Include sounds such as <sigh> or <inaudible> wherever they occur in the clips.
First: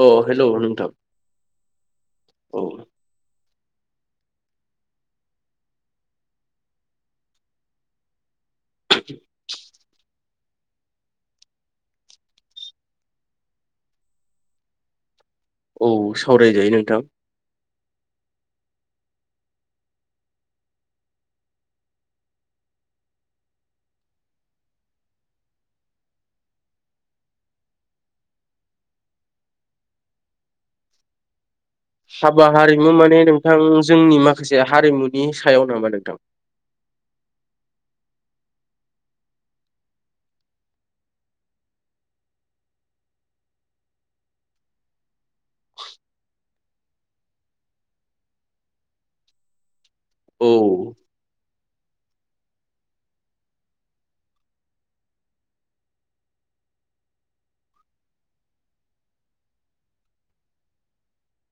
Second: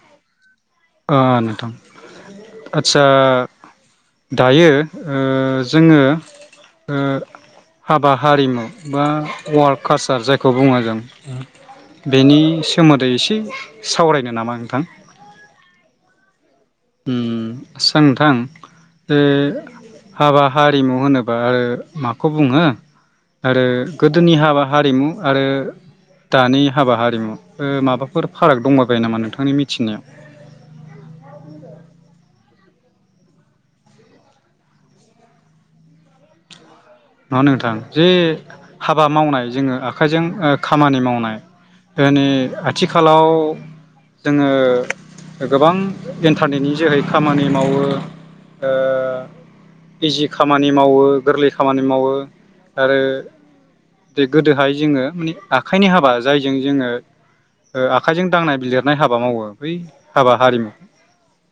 अ hello नोंथां आ नोंथां औ आदसा आ दायो ओ जोङो ओ हाबा हारिमु बा वार्क कासार जायखौ बुङो जों बेनि सोमोदै एसे सावरायनो नामा नोंथां औ सावराय जायो नोंथां थां नोंथां ओ हाबा हारिमु होनोबा ओ माखौ बुङो आरो गोदोनि हाबा हारिमु आरो दानि हाबा हारिमु ओ माबाफोर फाराग दंबा बायो नामा नोंथांनि मिथिनायाव हाबा हारिमु माने नोंथां जोंनि माखासे हारिमुनि सायाव नामा नोंथां नङा नोंथां जे हाबा मावनाय जोङो आखाइजों ओ खामानि मावनाय माने आथिखालाव जोङो गोबां इन्टारनेटनि जोहै खामानि मावो ओ इजि औ खामानि मावो गोरलै खामानि मावो आरो बे गोदोहाय जोङो मानि आखाइनि हाबा जायजों जोङो ओ आखाइजों दांनाय बिलिरनाय हाबा मावो बै हाबा हारिमु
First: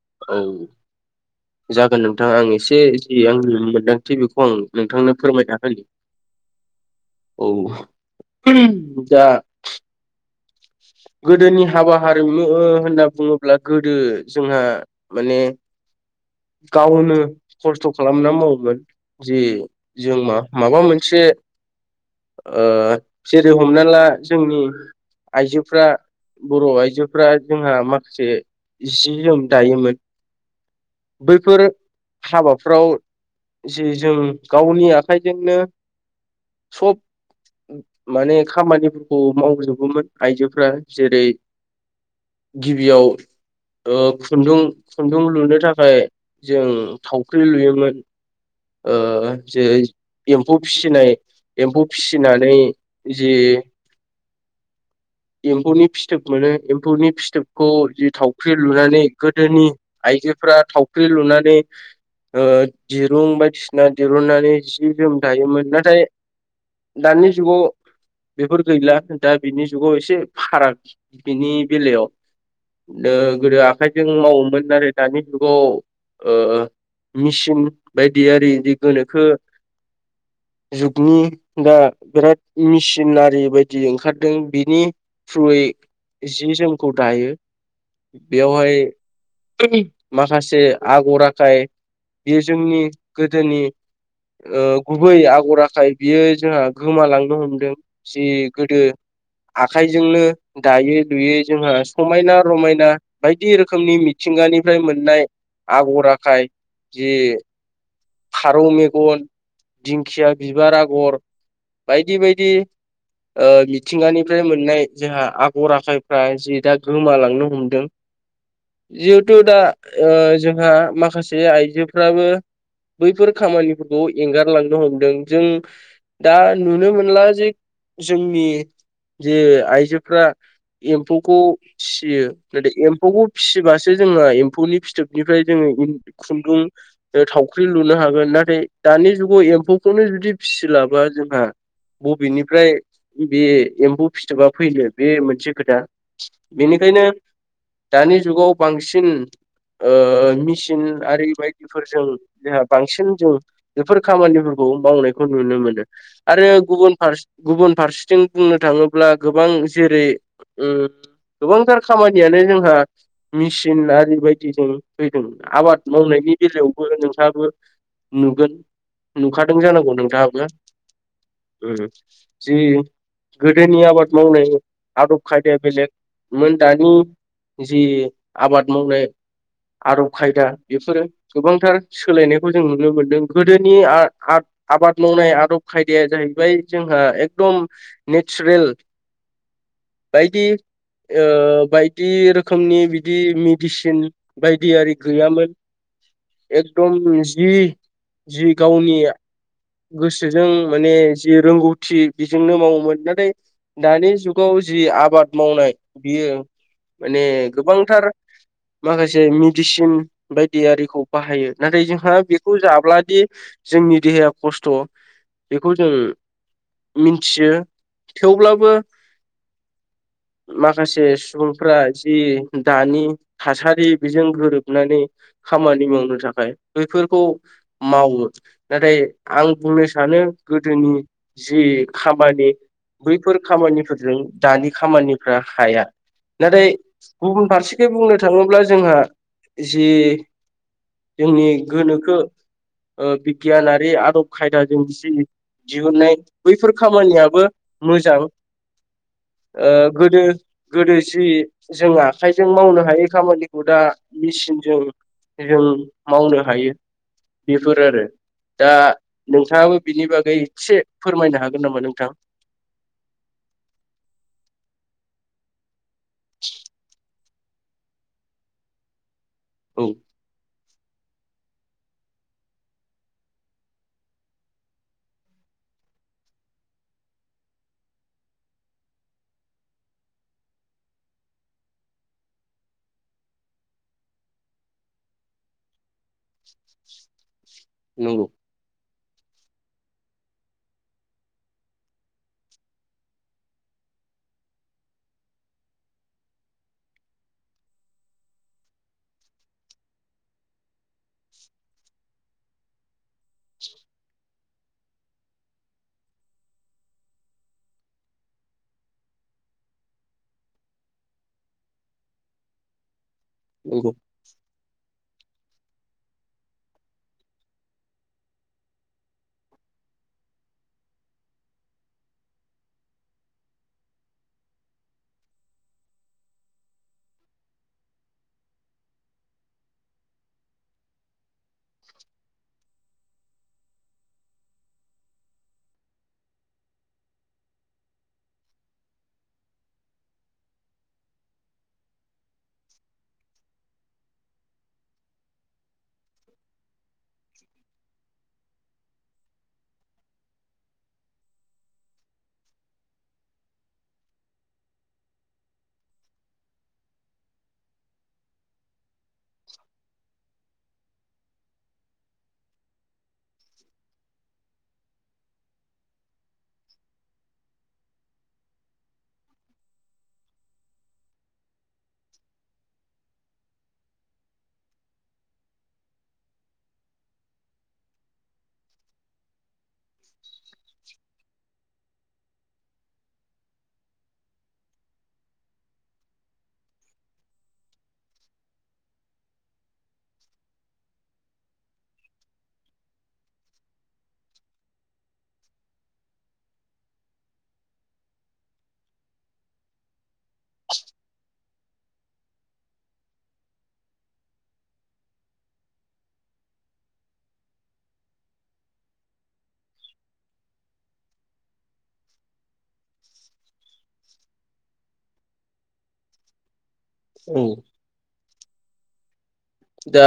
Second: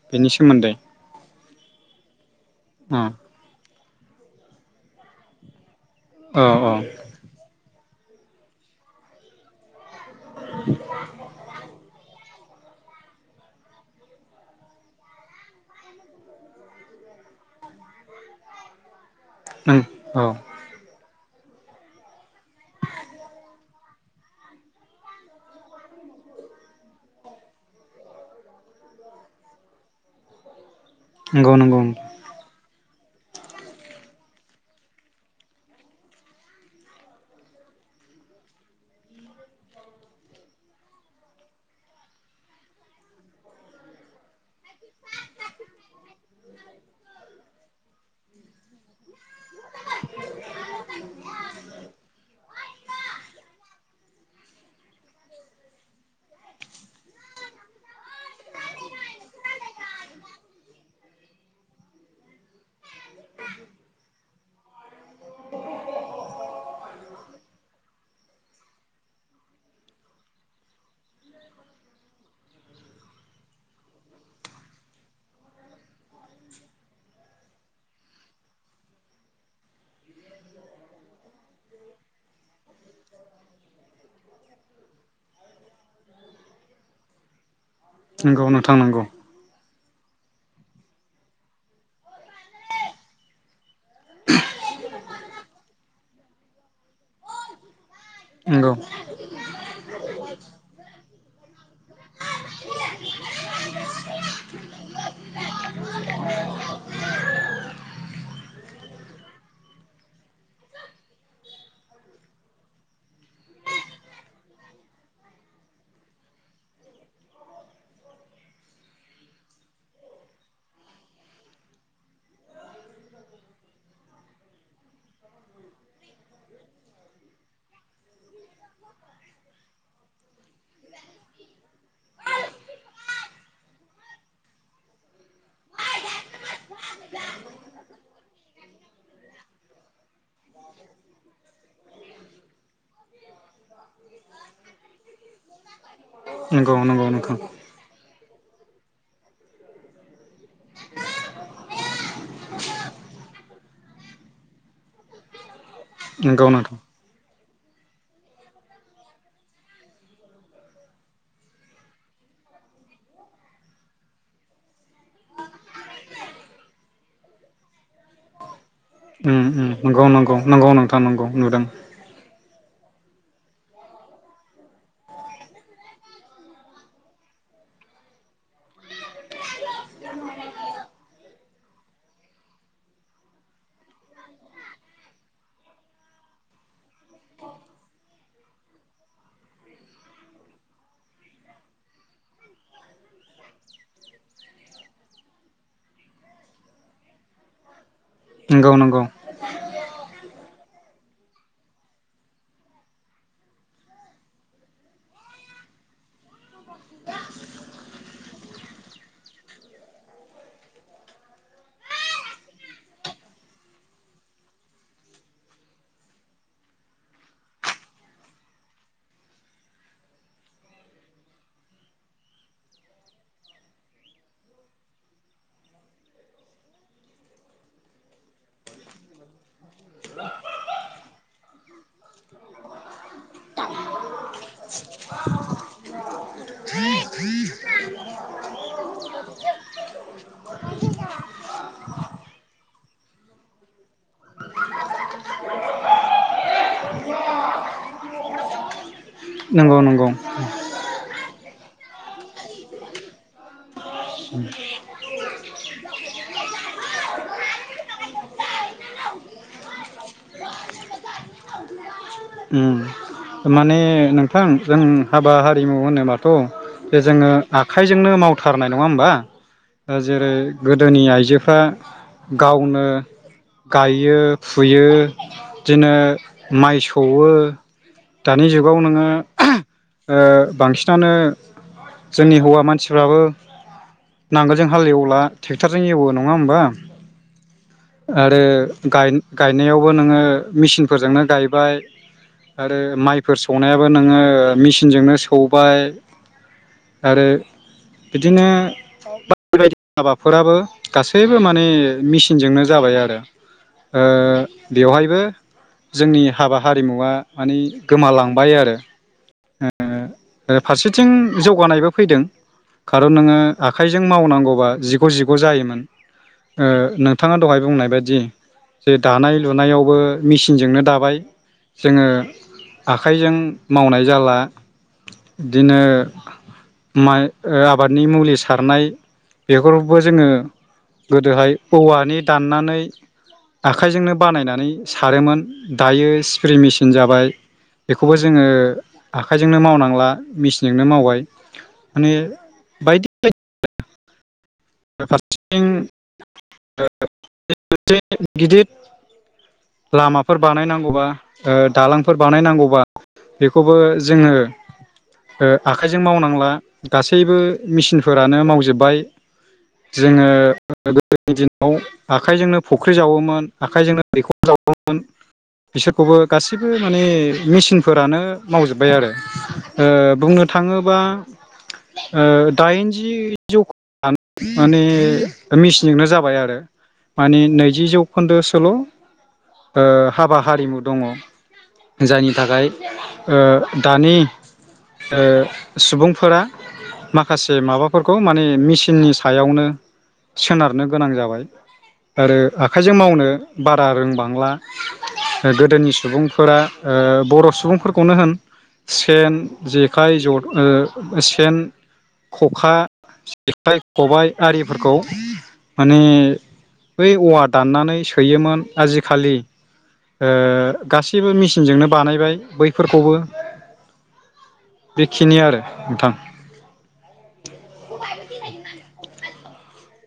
बेनि औ सोमोन्दै जागोन नोंथां आं एसे अ जि आंनि मोनदां थि बेखौ आं नोंथांनो फोरमायना होनि अ अ उम जा गोदोनि हाबा हा रिमु ओ होनना बुङोब्ला गोदो जोंहा माने गावनो खस्थ' खालामना मावोमोन जे नों जों औ मा माबा मोनसे ओ जेरै हमना ला जोंनि आइजोफ्रा बर' आइजोफ्रा जोंहा माखासे जि जोम दायोमोन नंगौ बैफोर नंगौ हाबाफ्राव जि जों गावनि आखाइजोंनो सब माने खामानिफोरखौ मावजोबोमोन आइजोफ्रा जेरै गिबियाव ओ खुन्दुं खुन्दुं लुनो थाखाय जों थावख्रि लुयोमोन ओ जे एम्फौ फिसिनाय एम्फौ फिसिनानै जि एम्फौनि फिथोब मोनो एम्फौनि फिथोबखौ जि थावख्रि लुनानै गोदोनि आइजोफोरा थावख्रि लुनानै ओ दिरुं बायदिसिना दिरुननानै जि जोम दयोमोन नाथाय दानि जुगाव बेफोर गैला दा बिनि जुगाव एसे फाराग बिनि बेलायाव ओ गोदो आखाइजों मावोमोन आरो दानि जुगाव ओ मेचिन बायदि आरि बिदि गोनोखो जुगनि दा बिराद मिसिनारि बायदि ओंखारदों बि नि थ्रुयै जि जोंखौ दायो नंगौ नोंथां बेयावहाय नंगौ माखासे आगर आखाय बेयो जोंनि गोदोनि ओ गुबै आगर आखाय बियो जोंहा गोमालांनो हमदों जि नंगौ गोदो आखाइजोंनो दायै लुयै जोंहा समायना रमायना बायदि रोखोमनि मिथिंगानिफ्राय मोननाय आगर आखाय जि फारौ मेगन दिंखिया बिबार आगर बायदि बायदि ओ मिथिंगानि फ्राय मोननाय जोंहा आगर आखायफ्रा जि दा गोमालांनो हमदों जिहेथु दा ओ जोंहा माखासे आइजोफ्राबो बैफोर खामानिफोरखौ एंगारलांनो हमदों जों दा नुनो मोनला जे जोंनि जे आइजोफ्रा एम्फौखौ फिसियो नाथाय एम्फौखौ फिसिबासो जोंहा एम्फौनि फिथोबनिफ्राय जोङो खुन्दुं थावख्रि लुनो हागोन नाथाय दानि जुगाव एम्फौखौनो जुदि फिसिलाबा जोंहा बबेनिफ्राय बे एम्फौ फिथोबा फैनो बे मोनसे खोथा नंगौ नंगौ बेनिखायनो नोंथां दानि जुगाव बांसिन ओ मिसिन आरि बायदिफोरजों जोंहा बांसिन जों बेफोर खामानिफोरखौ मावनायखौ नुनो मोनो नंगौ आरो नोंथां गुबुन फारसे गुबुन फारसेथिं बुंनो थाङोब्ला गोबां जेरै उम गोबांथार खामानियानो जोंहा मेसिन आरि बायदि जों फैदों आबाद मावनायनि बेलायावबो नोंथांआबो नुगोन उम नुखादों उम जानांगौ नंगौ नंगौ नोंथाङाबो नंगौ नोंथा नंगौ नुदों उम जि गोदोनि आबाद मावनाय आदब खायदाया बेलेगमोन दानि जि आबाद मावनाय आदब खायदा बेफोरो गोबांथार सोलायनायखौ जों नुनो मोनदों गोदोनि आ-आ-आबाद मावनाय आदब खायदाया जाहैबाय जोंहा एकदम नेचारेल बायदि ओ बायदि रोखोमनि बिदि मेडिसिन बायदि आरि गैयामोन एकदम जि जि नंगौ गावनि नंगौ गोसोजों माने जि रोंगौथि बेजोंनो मावोमोन नाथाय दानि जुगाव जि आबाद मावनाय बियो माने गोबांथार माखासे मिडिसिन बायदि आरिखौ बाहायो नाथाय जोंहा बेखौ जाब्लादि जोंनि देहाया खस्थ' बेखौ जों मिनथियो थेवब्लाबो माखासे सुबुंफ्रा जि दानि थासारि बेजों गोरोबनानै खामानि मावनो थाखाय बैफोरखौ मावो नाथाय आं बुंनो सानो गोदोनि जि खामानि बैफोर खामानिफोरजों दानि खामानिफ्रा हाया नाथाय गुबुन फारसेखै बुंनो थाङोब्ला जोंहा जि जोंनि गोनोखो ओ बिगियानारि आदब खायदाजों जि दिहुननाय बैफोर खामानियाबो मोजां ओ नंगौ नंगौ गोदो गोदो जि जों आखाइजों मावनो हायै खामानिखौ दा मेसिनजों जों मावनो हायो बेफोर आरो दा नोंथां बिनि बागै एसे फोरमायनो हागोन नामा नोंथां उम माने नोंथां जों हाबा हारिमु होनो होनबाथ' बे जोङो आखाइजोंनो मावथारनाय नङा होमबा औ ओ जेरै गोदोनि आइजोफ्रा गावनो गायो फुयो बिदिनो माइ सौवो दानि जुग गाव नोङो ओ बांसिनानो जोंनि हौवा मानसिफ्राबो नांगोलजों हाल एवला टेक्ट'रजों एवो नङा होमबा नंगौ आरो गाय-गायनायावबो नोङो मेसिनफोरजोंनो गायबाय आरो माइ फोर सौनायाबो नोङो मिसिनजोंनो सौबाय आरो बिदिनो बाय-बायदि हाबाफोराबो गासैबो माने मेसिनजोंनो जाबाय आरो बेवहायबो जोंनि हाबा हारिमुवा मानि गोमालांबाय आरो ओ ओरै फारसेथिं जौगानायबो फैदों आरो नोङो नंगौ आखाइजों मावनांगौबा जि जिग' जिग' जायोमोन ओ नोंथाङा दहाय बुंनाय बायदि जे दानाय लुनायावबो मिचिनजोंनो दाबाय जोङो आखाइजों मावनाय जाला बिदिनो माइ ओ आबादनि मुलि सारनाय बेफोरखौबो जोङो गोदोहाय औवानि दाननानै आखाइजोंनो बानायनानै सारोमोन दायो स्प्रे मेसिन जाबाय बेखौबो जोङो आखाइजोंनो मावनांला मेसिनजोंनो मावबाय माने बायदि बायदि फारसेथिं <unintelligible> गिदिर लामाफोर बानायनांगौबा ओ दालांफोर बानायनांगौबा बेखौबो जोङो ओ आखाइजों मावनांला गासैबो मिसिनफोरानो मावजोबबाय जोङो गोदोनि दिनाव आखाइजोंनो फुख्रि जावोमोन आखाइजोंनो दैखर जावोमोन बिसोरखौबो गासैबो माने मेचिनफोरानो मावजोब्बाय आरो ओ बुंनो थाङोबा ओ दाइनजि जौ <unintelligible> माने मिसिनानो जाबाय आरो माने नैजि जौखोन्दोसोल' ओ हाबा हारिमु दङ जायनि थाखाय ओ दानि ओ सुबुंफोरा माखासे माबाफोरखौ माने मिस सिननि सायावनो सोनारनो गोनां जाबाय आरो आखाइजों मावनो बारा रोंबांला गोदोनि सुबुंफोरा ओ बर' सुबुंफोरखौनो होन सेन जेखाइ ज ओ सेन खखा जेखाइ खबाय आरिफोरखौ माने बै औवा दाननानै सैयोमोन आजिखालि ओ गासैबो मेचिनजोंनो बानायबाय बैफोरखौबो बेखिनि आरो नोंथां औ <unintelligible> दा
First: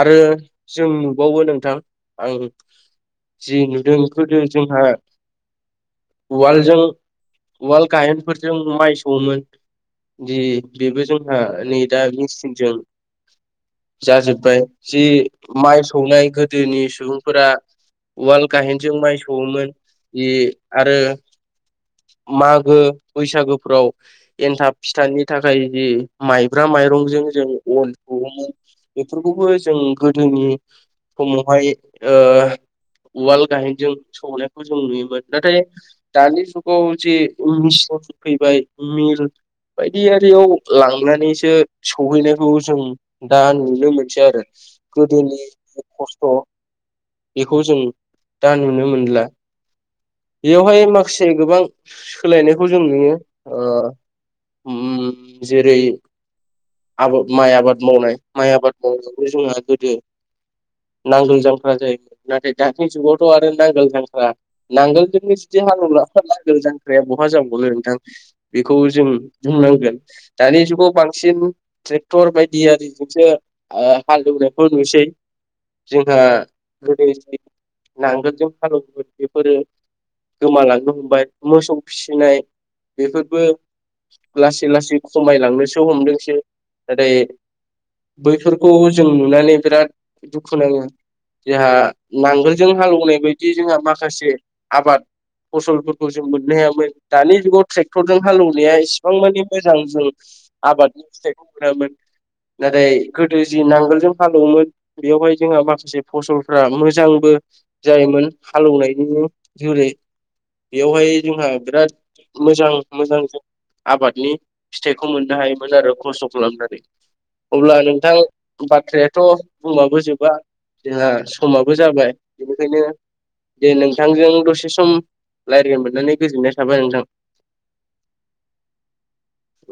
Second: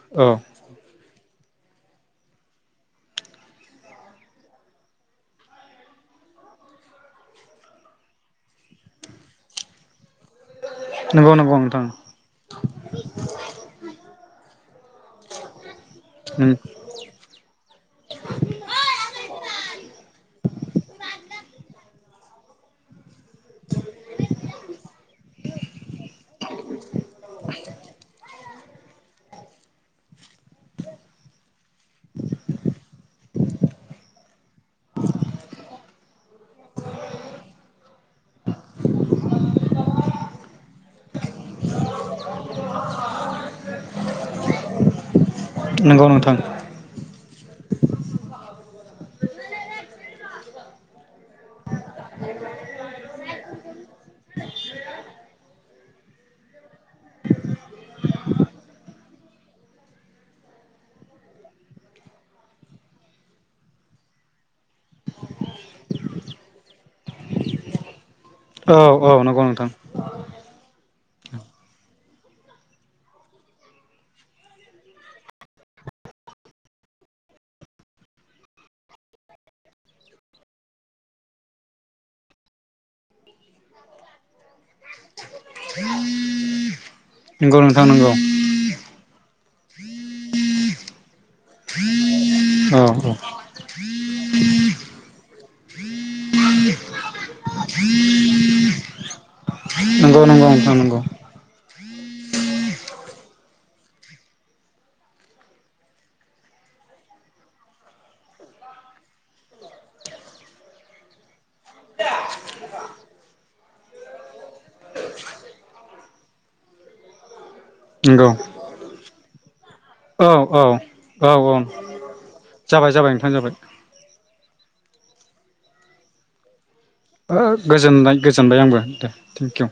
आरो जों बावो नोंथां आं जि नुदों गोदो जोंहा उवालजों उवाल गाइहेनफोरजों माइ सौवोमोन दि बेबो नंगौ जोंहा नंगौ नोंथां नै दा मेसिनजों जाजोबबाय जि माइ सौनाय गोदोनि सुबुंफोरा उवाल गाहेनजों माइ सौवोमोन जि आरो मागो बैसागोफ्राव एन्थाब फिथानि थाखाय जि माइब्रा माइरंजों जों अन सोमोन बेफोरखौबो जों गोदोनि समावहाय ओ उवाल गाहेनजों सौनायखौ जों नुयोमोन नाथाय दानि जुगाव जे मिचन फैबाय मिल बायदियियाव लांनानैसो सहैनायखौ जों दा नुनो मोनसै आरो गोदोनि नंगौ नोंथां बेजों दा नुनो मोनला बेयावहाय माखा से गोबां सोलायनायखौ जों नुयो ओ उम जिहे जेरै आबाद माइ आबाद मावनाय आबाद मावनाय माइ आबाद मावनायावबो जोंहा गोदो नांगोल जांख्रा जायोमोन नाथाय दानि जुगावथ' आरो नांगोल जांख्रा नांगोलजोंनो जुदि हालुवग्रा <unintelligible> दाया बहा जाबावनो नोंथां बेखौ औ जों औ नंगौ नोंथां बुंनांगोन दानि जुगाव बांसिन सिन ट्रेक्टर बाय जोंसो ओ हालेवनायखौ नुसै जोंहा गोदो नांगोलजों हालेवगोन बेफोरो गोमालांनो हमबाय मोसौ फिसिनाय बेफोरबो लासै लासेै लासै खमायलांनोसो हमदोंसो दोनै। नंगौ नोंथां नंगौ बैफोरखौ जों नुनानै बिराद दुखु नाङो। जोंहा नांगोलजों औ हालेवनाय बायदि जोंहा माखासे आबाद फसलफोरखौ जों मोननो हायामोन दानि जुगाव ट्रेक्टरजों हालेवनाया इसिबां मानि मोजां जों नंगौ नंगौ नोंथां नंगौ आबादनि फिथाइखौ मोनामोन। गोदो जि नांगोलजों हालौवोमोन बेयावहाय जोंहा माखासे फसलफ्रा मोजांबो जायोमोन हालौवनायनि जुरै बेयावहाय जोंहा बिराद मोजां मोजां जों आबादनि फिथाइखौ मोननो हायोमोन आरो खस्थ' खालामनानै। अब्ला नोंथां नंगौ बाथ्राया थ' बुंबाबो औ जोबा औ जोंहा औ औ समाबो जाबाय बेनिखायनो जाबाय जाबाय नोंथां जाबाय दे नोंथांजों दसे सम रायलायनो मोननानै गोजोननाय थाबाय नोंथां ओ गोजोनबाय गोजोनबाय आंबो दे थेंकिउ